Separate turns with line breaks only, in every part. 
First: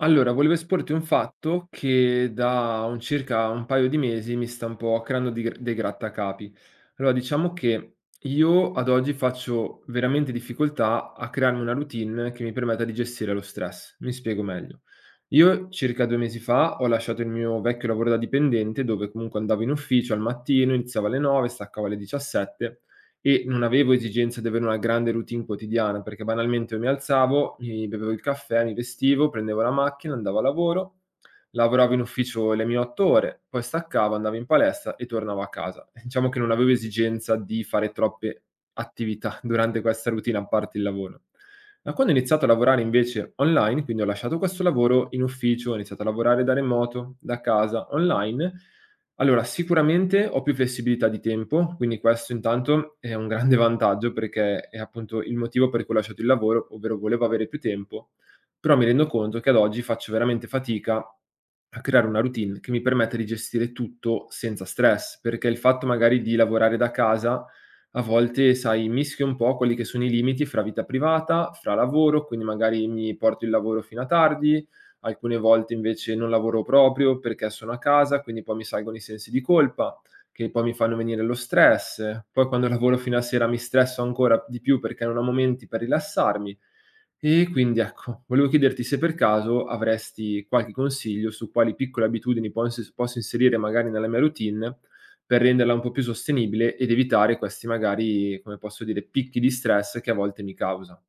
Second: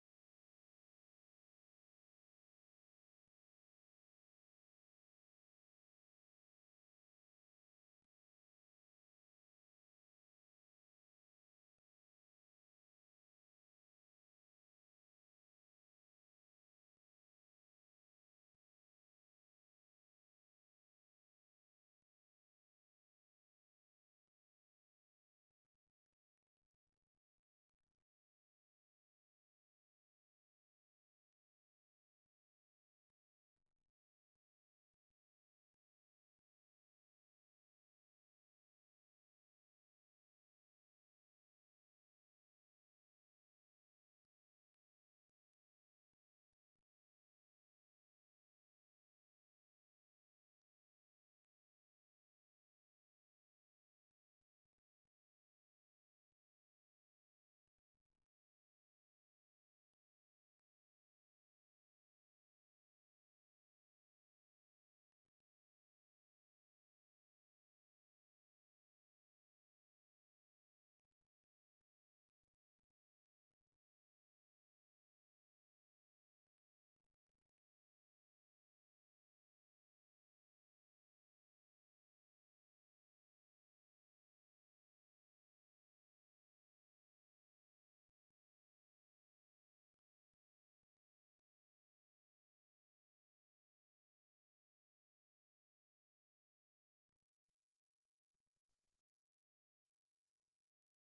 Allora, volevo esporti un fatto che da un circa un paio di mesi mi sta un po' creando dei grattacapi. Allora, diciamo che io ad oggi faccio veramente difficoltà a crearmi una routine che mi permetta di gestire lo stress. Mi spiego meglio. Io circa 2 mesi fa ho lasciato il mio vecchio lavoro da dipendente, dove comunque andavo in ufficio al mattino, iniziava alle 9, staccavo alle 17 e non avevo esigenza di avere una grande routine quotidiana, perché banalmente io mi alzavo, mi bevevo il caffè, mi vestivo, prendevo la macchina, andavo a lavoro, lavoravo in ufficio le mie 8 ore, poi staccavo, andavo in palestra e tornavo a casa. Diciamo che non avevo esigenza di fare troppe attività durante questa routine, a parte il lavoro. Da quando ho iniziato a lavorare invece online, quindi ho lasciato questo lavoro in ufficio, ho iniziato a lavorare da remoto, da casa, online allora, sicuramente ho più flessibilità di tempo, quindi questo intanto è un grande vantaggio perché è appunto il motivo per cui ho lasciato il lavoro, ovvero volevo avere più tempo, però mi rendo conto che ad oggi faccio veramente fatica a creare una routine che mi permetta di gestire tutto senza stress, perché il fatto magari di lavorare da casa a volte, sai, mischio un po' quelli che sono i limiti fra vita privata, fra lavoro, quindi magari mi porto il lavoro fino a tardi, alcune volte invece non lavoro proprio perché sono a casa, quindi poi mi salgono i sensi di colpa, che poi mi fanno venire lo stress. Poi quando lavoro fino a sera mi stresso ancora di più perché non ho momenti per rilassarmi. E quindi ecco, volevo chiederti se per caso avresti qualche consiglio su quali piccole abitudini posso inserire magari nella mia routine per renderla un po' più sostenibile ed evitare questi magari, come posso dire, picchi di stress che a volte mi causa.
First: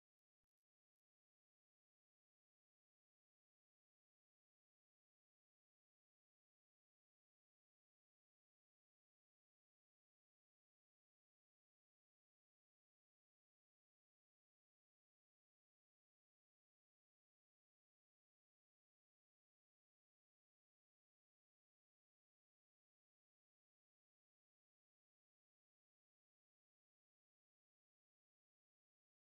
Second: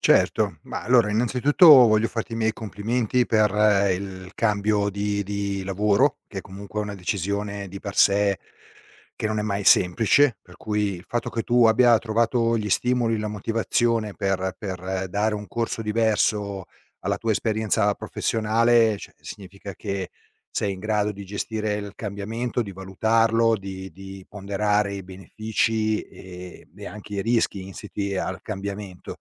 Certo, ma allora innanzitutto voglio farti i miei complimenti per il cambio di lavoro, che comunque è comunque una decisione di per sé che non è mai semplice, per cui il fatto che tu abbia trovato gli stimoli, la motivazione per dare un corso diverso alla tua esperienza professionale, cioè significa che sei in grado di gestire il cambiamento, di valutarlo, di ponderare i benefici e anche i rischi insiti al cambiamento.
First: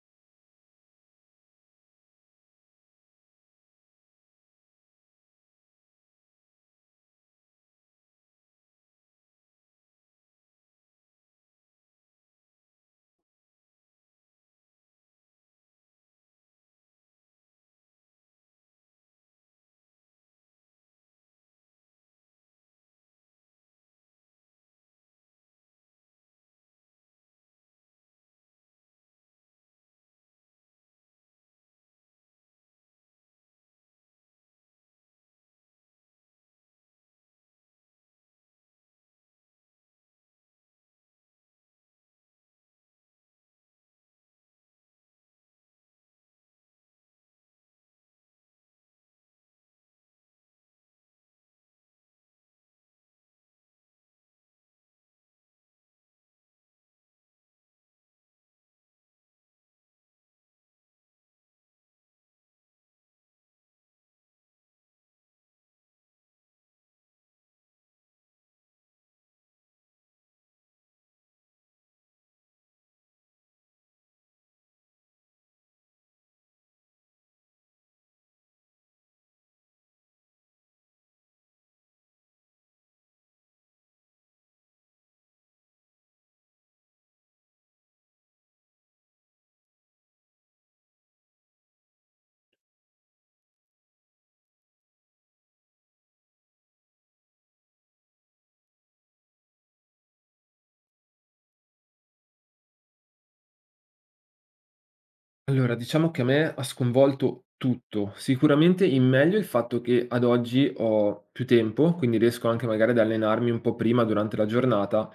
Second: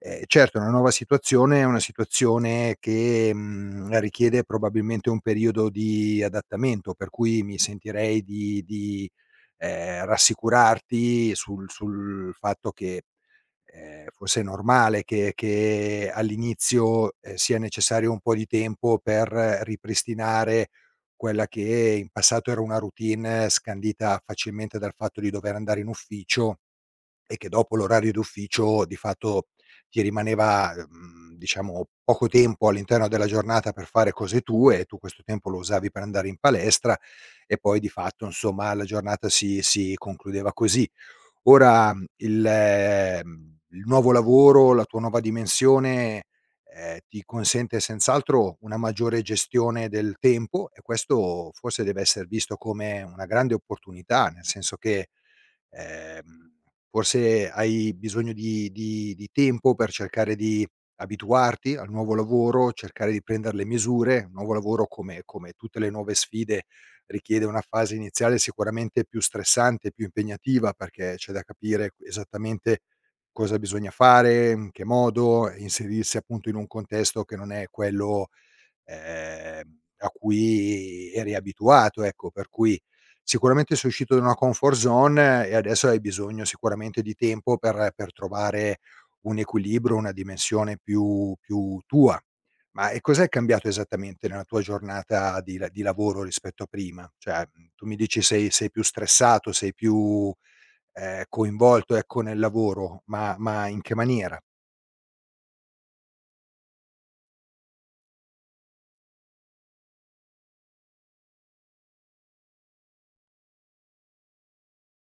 Certo è una nuova situazione, è una situazione che, richiede probabilmente un periodo di adattamento, per cui mi sentirei di rassicurarti sul fatto che forse è normale che all'inizio, sia necessario un po' di tempo per ripristinare quella che in passato era una routine scandita facilmente dal fatto di dover andare in ufficio e che dopo l'orario d'ufficio di fatto ti rimaneva, diciamo poco tempo all'interno della giornata per fare cose tue e tu questo tempo lo usavi per andare in palestra e poi di fatto insomma la giornata si concludeva così. Ora il nuovo lavoro, la tua nuova dimensione, ti consente senz'altro una maggiore gestione del tempo e questo forse deve esser visto come una grande opportunità, nel senso che Ehm, forse hai bisogno di tempo per cercare di abituarti al nuovo lavoro, cercare di prender le misure. Un nuovo lavoro, come tutte le nuove sfide, richiede una fase iniziale sicuramente più stressante, più impegnativa, perché c'è da capire esattamente cosa bisogna fare, in che modo, e inserirsi appunto in un contesto che non è quello a cui eri abituato, ecco. Per cui sicuramente sei uscito da una comfort zone e adesso hai bisogno sicuramente di tempo per trovare un equilibrio, una dimensione più tua. Ma e cos'è cambiato esattamente nella tua giornata di lavoro rispetto a prima? Cioè, tu mi dici sei più stressato, sei più, coinvolto, ecco, nel lavoro, ma in che maniera?
Allora, diciamo che a me ha sconvolto tutto. Sicuramente in meglio il fatto che ad oggi ho più tempo, quindi riesco anche magari ad allenarmi un po' prima durante la giornata,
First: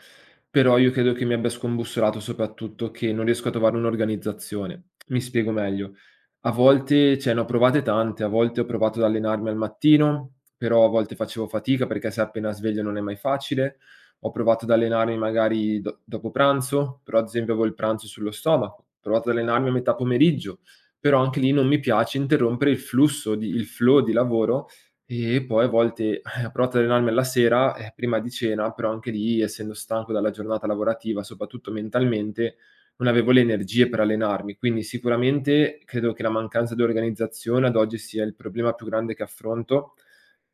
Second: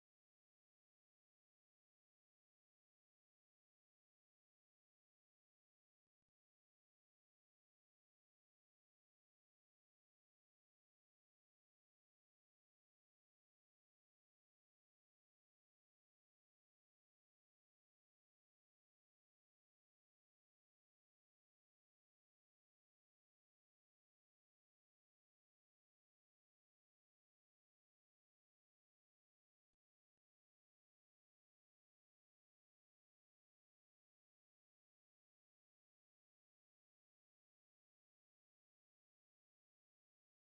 però io credo che mi abbia scombussolato soprattutto che non riesco a trovare un'organizzazione. Mi spiego meglio. A volte cioè ne ho provate tante, a volte ho provato ad allenarmi al mattino, però a volte facevo fatica perché sai appena sveglio non è mai facile. Ho provato ad allenarmi magari do dopo pranzo, però ad esempio avevo il pranzo sullo stomaco. Ho provato ad allenarmi a metà pomeriggio, però anche lì non mi piace interrompere il flow di lavoro e poi a volte ho provato ad allenarmi alla sera, prima di cena, però anche lì essendo stanco dalla giornata lavorativa, soprattutto mentalmente, non avevo le energie per allenarmi. Quindi sicuramente credo che la mancanza di organizzazione ad oggi sia il problema più grande che affronto,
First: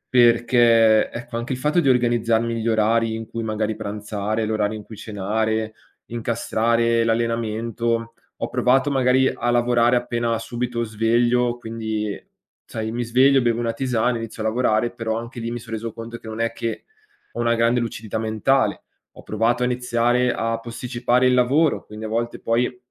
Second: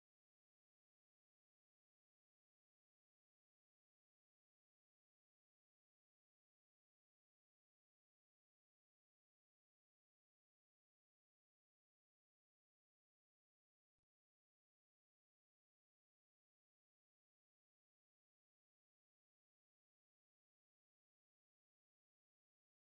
perché ecco, anche il fatto di organizzarmi gli orari in cui magari pranzare, l'orario in cui cenare, incastrare l'allenamento. Ho provato magari a lavorare appena subito sveglio, quindi sai, mi sveglio, bevo una tisana, inizio a lavorare, però anche lì mi sono reso conto che non è che ho una grande lucidità mentale. Ho provato a iniziare a posticipare il lavoro, quindi a volte poi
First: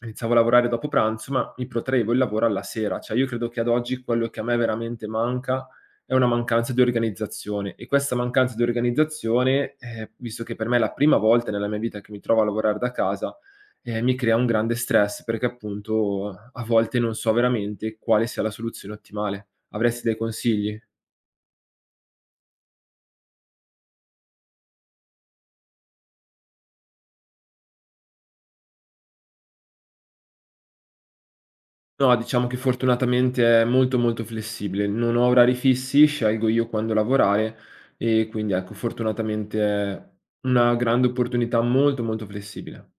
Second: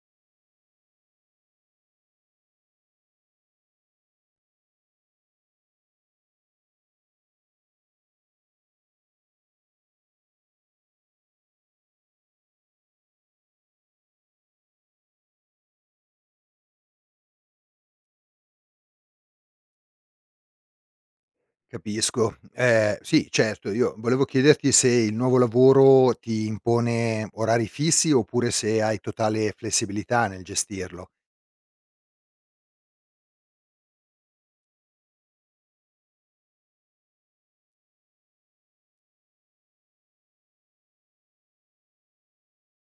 iniziavo a lavorare dopo pranzo, ma mi protraevo il lavoro alla sera. Cioè io credo che ad oggi quello che a me veramente manca è una mancanza di organizzazione e questa mancanza di organizzazione, visto che per me è la prima volta nella mia vita che mi trovo a lavorare da casa, mi crea un grande stress perché appunto a volte non so veramente quale sia la soluzione ottimale. Avresti dei consigli?
Capisco. Sì, certo, io volevo chiederti se il nuovo lavoro ti impone orari fissi, oppure se hai totale flessibilità nel gestirlo.
No, diciamo che fortunatamente è molto, molto flessibile. Non ho orari fissi, scelgo io quando lavorare e quindi ecco, fortunatamente è una grande opportunità molto, molto flessibile.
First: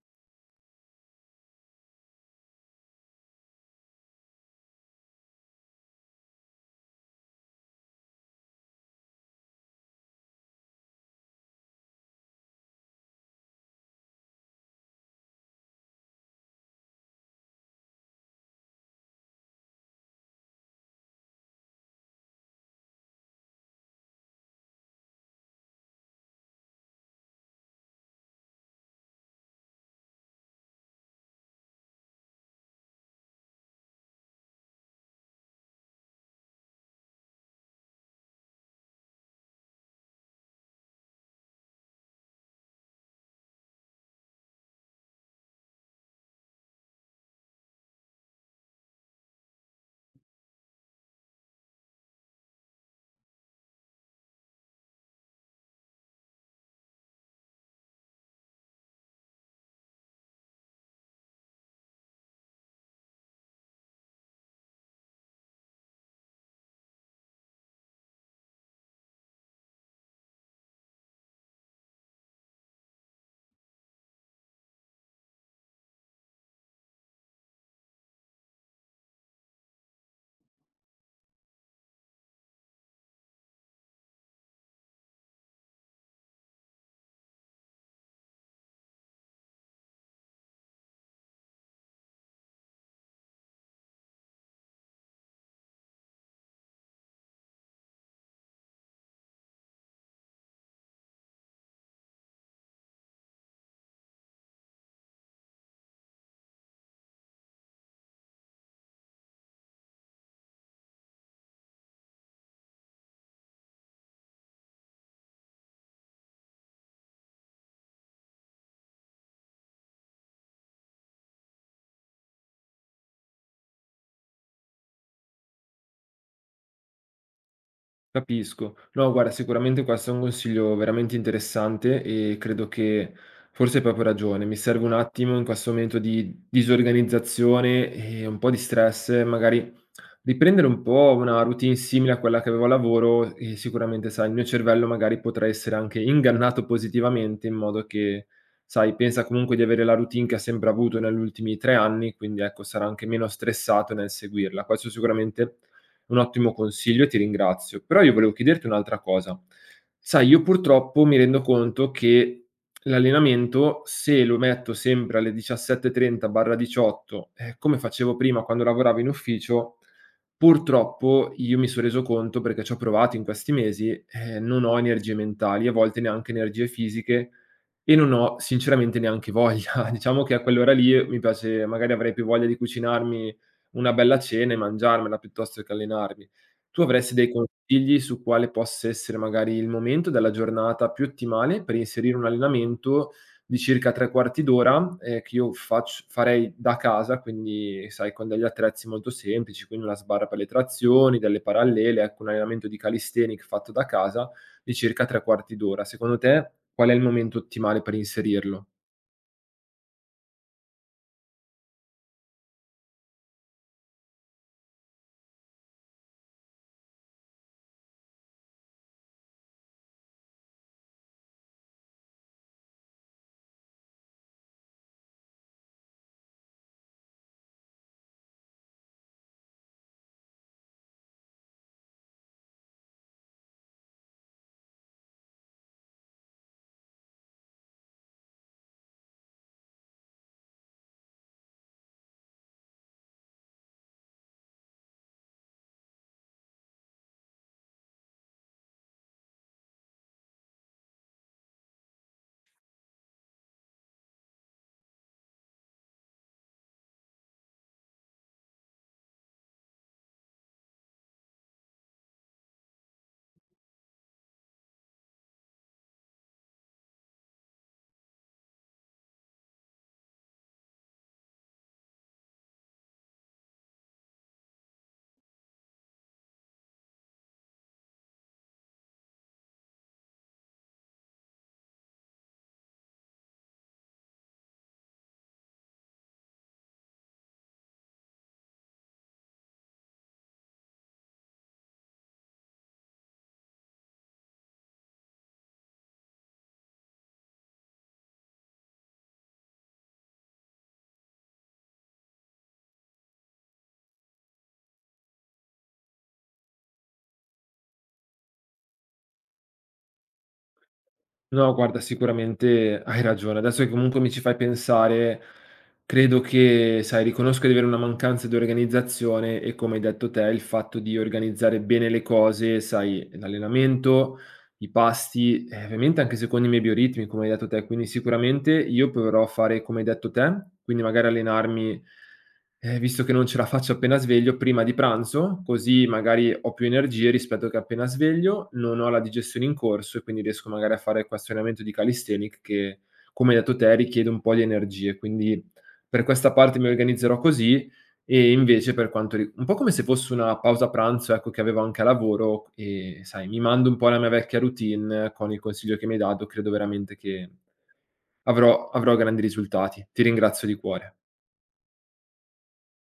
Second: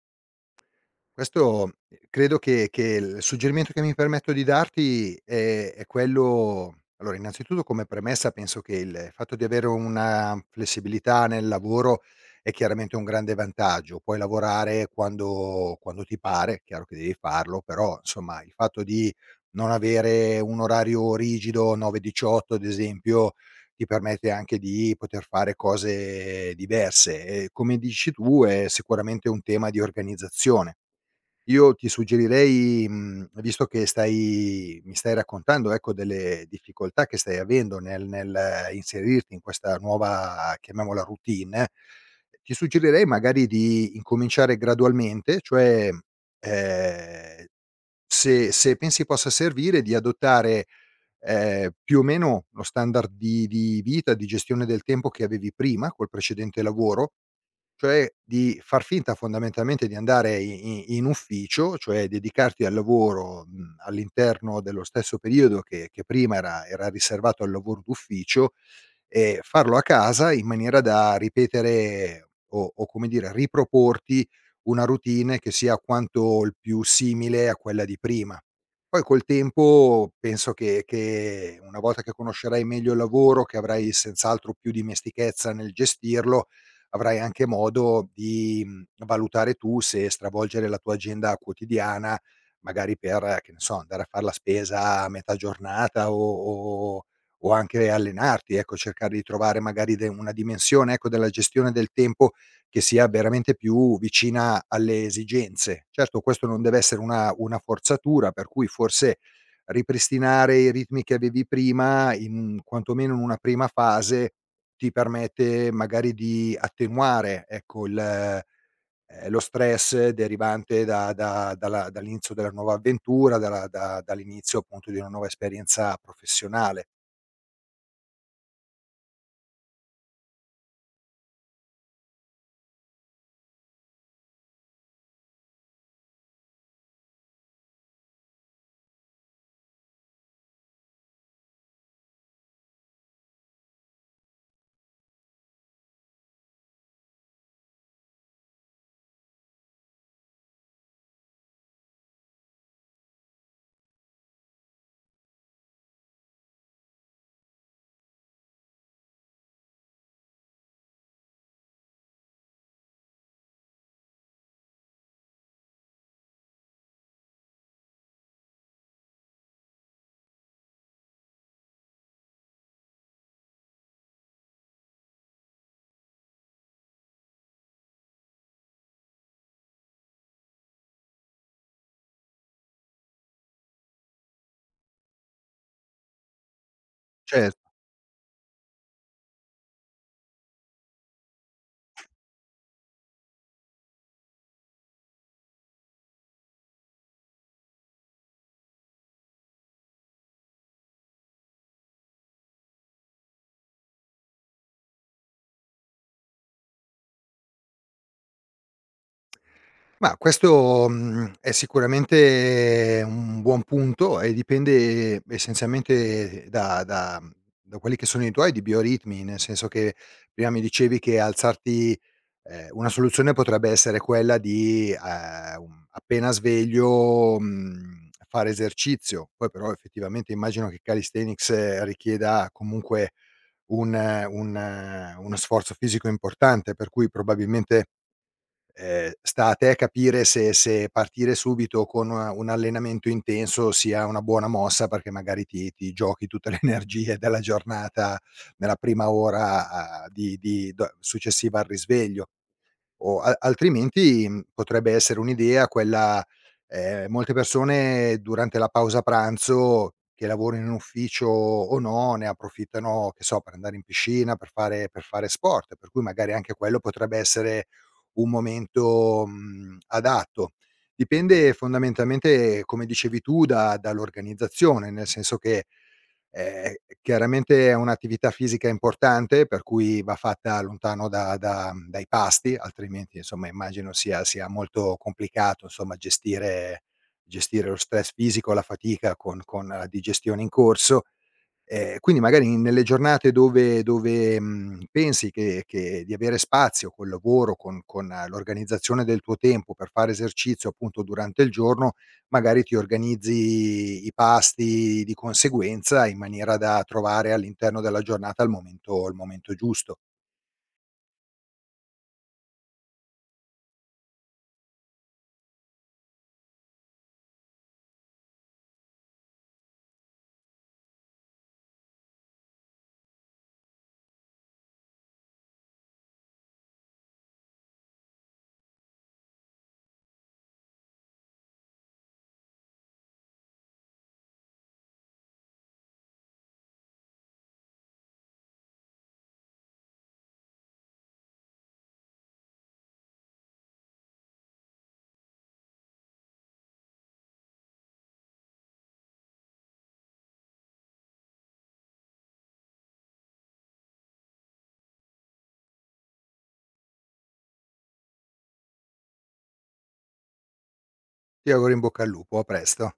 Questo credo che il suggerimento che mi permetto di darti è quello, allora innanzitutto come premessa penso che il fatto di avere una flessibilità nel lavoro è chiaramente un grande vantaggio. Puoi lavorare quando ti pare, è chiaro che devi farlo, però insomma il fatto di non avere un orario rigido 9-18 ad esempio, ti permette anche di poter fare cose diverse e come dici tu è sicuramente un tema di organizzazione. Io ti suggerirei, visto che stai mi stai raccontando, ecco, delle difficoltà che stai avendo nel inserirti in questa nuova, chiamiamola routine, ti suggerirei magari di incominciare gradualmente, cioè, ehm, se se pensi possa servire di adottare, più o meno lo standard di vita, di gestione del tempo che avevi prima col precedente lavoro, cioè di far finta fondamentalmente di andare i i in ufficio, cioè dedicarti al lavoro, all'interno dello stesso periodo che prima era riservato al lavoro d'ufficio, farlo a casa in maniera da ripetere o come dire riproporti una routine che sia quanto il più simile a quella di prima. Poi col tempo penso che una volta che conoscerai meglio il lavoro, che avrai senz'altro più dimestichezza nel gestirlo, avrai anche modo di, valutare tu se stravolgere la tua agenda quotidiana, magari per, che ne so, andare a far la spesa a metà giornata o anche allenarti, ecco, cercare di trovare magari de una dimensione, ecco, della gestione del tempo che sia veramente più vicina alle esigenze. Certo questo non deve essere una forzatura, per cui forse ripristinare i ritmi che avevi prima in quantomeno in una prima fase, ti permette magari di attenuare, ecco, il lo stress derivante da da dalla dall'inizio della nuova avventura, dalla da dall'inizio appunto di una nuova esperienza professionale.
Capisco. No, guarda, sicuramente questo è un consiglio veramente interessante e credo che forse hai proprio ragione. Mi serve un attimo in questo momento di disorganizzazione e un po' di stress, magari riprendere un po' una routine simile a quella che avevo a lavoro e sicuramente, sai, il mio cervello magari potrà essere anche ingannato positivamente in modo che, sai, pensa comunque di avere la routine che ha sempre avuto negli ultimi 3 anni, quindi ecco sarà anche meno stressato nel seguirla. Questo sicuramente è un ottimo consiglio e ti ringrazio. Però io volevo chiederti un'altra cosa. Sai, io purtroppo mi rendo conto che l'allenamento se lo metto sempre alle 17:30/18, come facevo prima quando lavoravo in ufficio, purtroppo io mi son reso conto, perché ci ho provato in questi mesi, non ho energie mentali, a volte neanche energie fisiche e non ho sinceramente neanche voglia. Diciamo che a quell'ora lì mi piace magari avrei più voglia di cucinarmi una bella cena e mangiarmela piuttosto che allenarmi. Tu avresti dei
Cioè,
consigli su quale possa essere magari il momento della giornata più ottimale per inserire un allenamento di circa 3/4 d'ora che io farei da casa, quindi sai, con degli attrezzi molto semplici, quindi una sbarra per le trazioni, delle parallele, ecco, un allenamento di calisthenic fatto da casa di circa 3/4 d'ora. Secondo te qual è il momento ottimale per inserirlo?
ma questo, è sicuramente un buon punto e dipende essenzialmente da quelli che sono i tuoi di bioritmi, nel senso che prima mi dicevi che alzarti, una soluzione potrebbe essere quella di, appena sveglio, fare esercizio. Poi però effettivamente immagino che calisthenics richieda comunque un uno sforzo fisico importante, per cui probabilmente sta a te capire se partire subito con un allenamento intenso sia una buona mossa, perché magari ti giochi tutte le energie della giornata nella prima ora a di do successiva al risveglio. O a Altrimenti, potrebbe essere un'idea quella, molte persone durante la pausa pranzo, che lavorino in ufficio o no, ne approfittano, che so, per andare in piscina, per fare sport, per cui magari anche quello potrebbe essere un momento, adatto. Dipende fondamentalmente, come dicevi tu, da dall'organizzazione, nel senso che Ehm, chiaramente è un'attività fisica importante, per cui va fatta lontano da dai pasti, altrimenti insomma immagino sia molto complicato insomma gestire lo stress fisico, la fatica con la digestione in corso. Quindi magari nelle giornate dove pensi che di avere spazio col lavoro, con l'organizzazione del tuo tempo per fare esercizio appunto durante il giorno, magari ti organizzi i pasti di conseguenza in maniera da trovare all'interno della giornata il momento giusto.
No, guarda, sicuramente hai ragione. Adesso che comunque mi ci fai pensare, credo che, sai, riconosco di avere una mancanza di organizzazione e come hai detto te, il fatto di organizzare bene le cose, sai, l'allenamento, i pasti, ovviamente anche secondo i miei bioritmi, come hai detto te, quindi sicuramente io proverò a fare come hai detto te, quindi magari allenarmi. Visto che non ce la faccio appena sveglio, prima di pranzo, così magari ho più energie rispetto che appena sveglio, non ho la digestione in corso e quindi riesco magari a fare questo allenamento di calisthenic che, come hai detto te, richiede un po' di energie. Quindi per questa parte mi organizzerò così e invece per quanto un po' come se fosse una pausa pranzo, ecco, che avevo anche a lavoro e sai, mi mando un po' alla mia vecchia routine con il consiglio che mi hai dato, credo veramente che avrò grandi risultati. Ti ringrazio di cuore.
Ti auguro in bocca al lupo, a presto.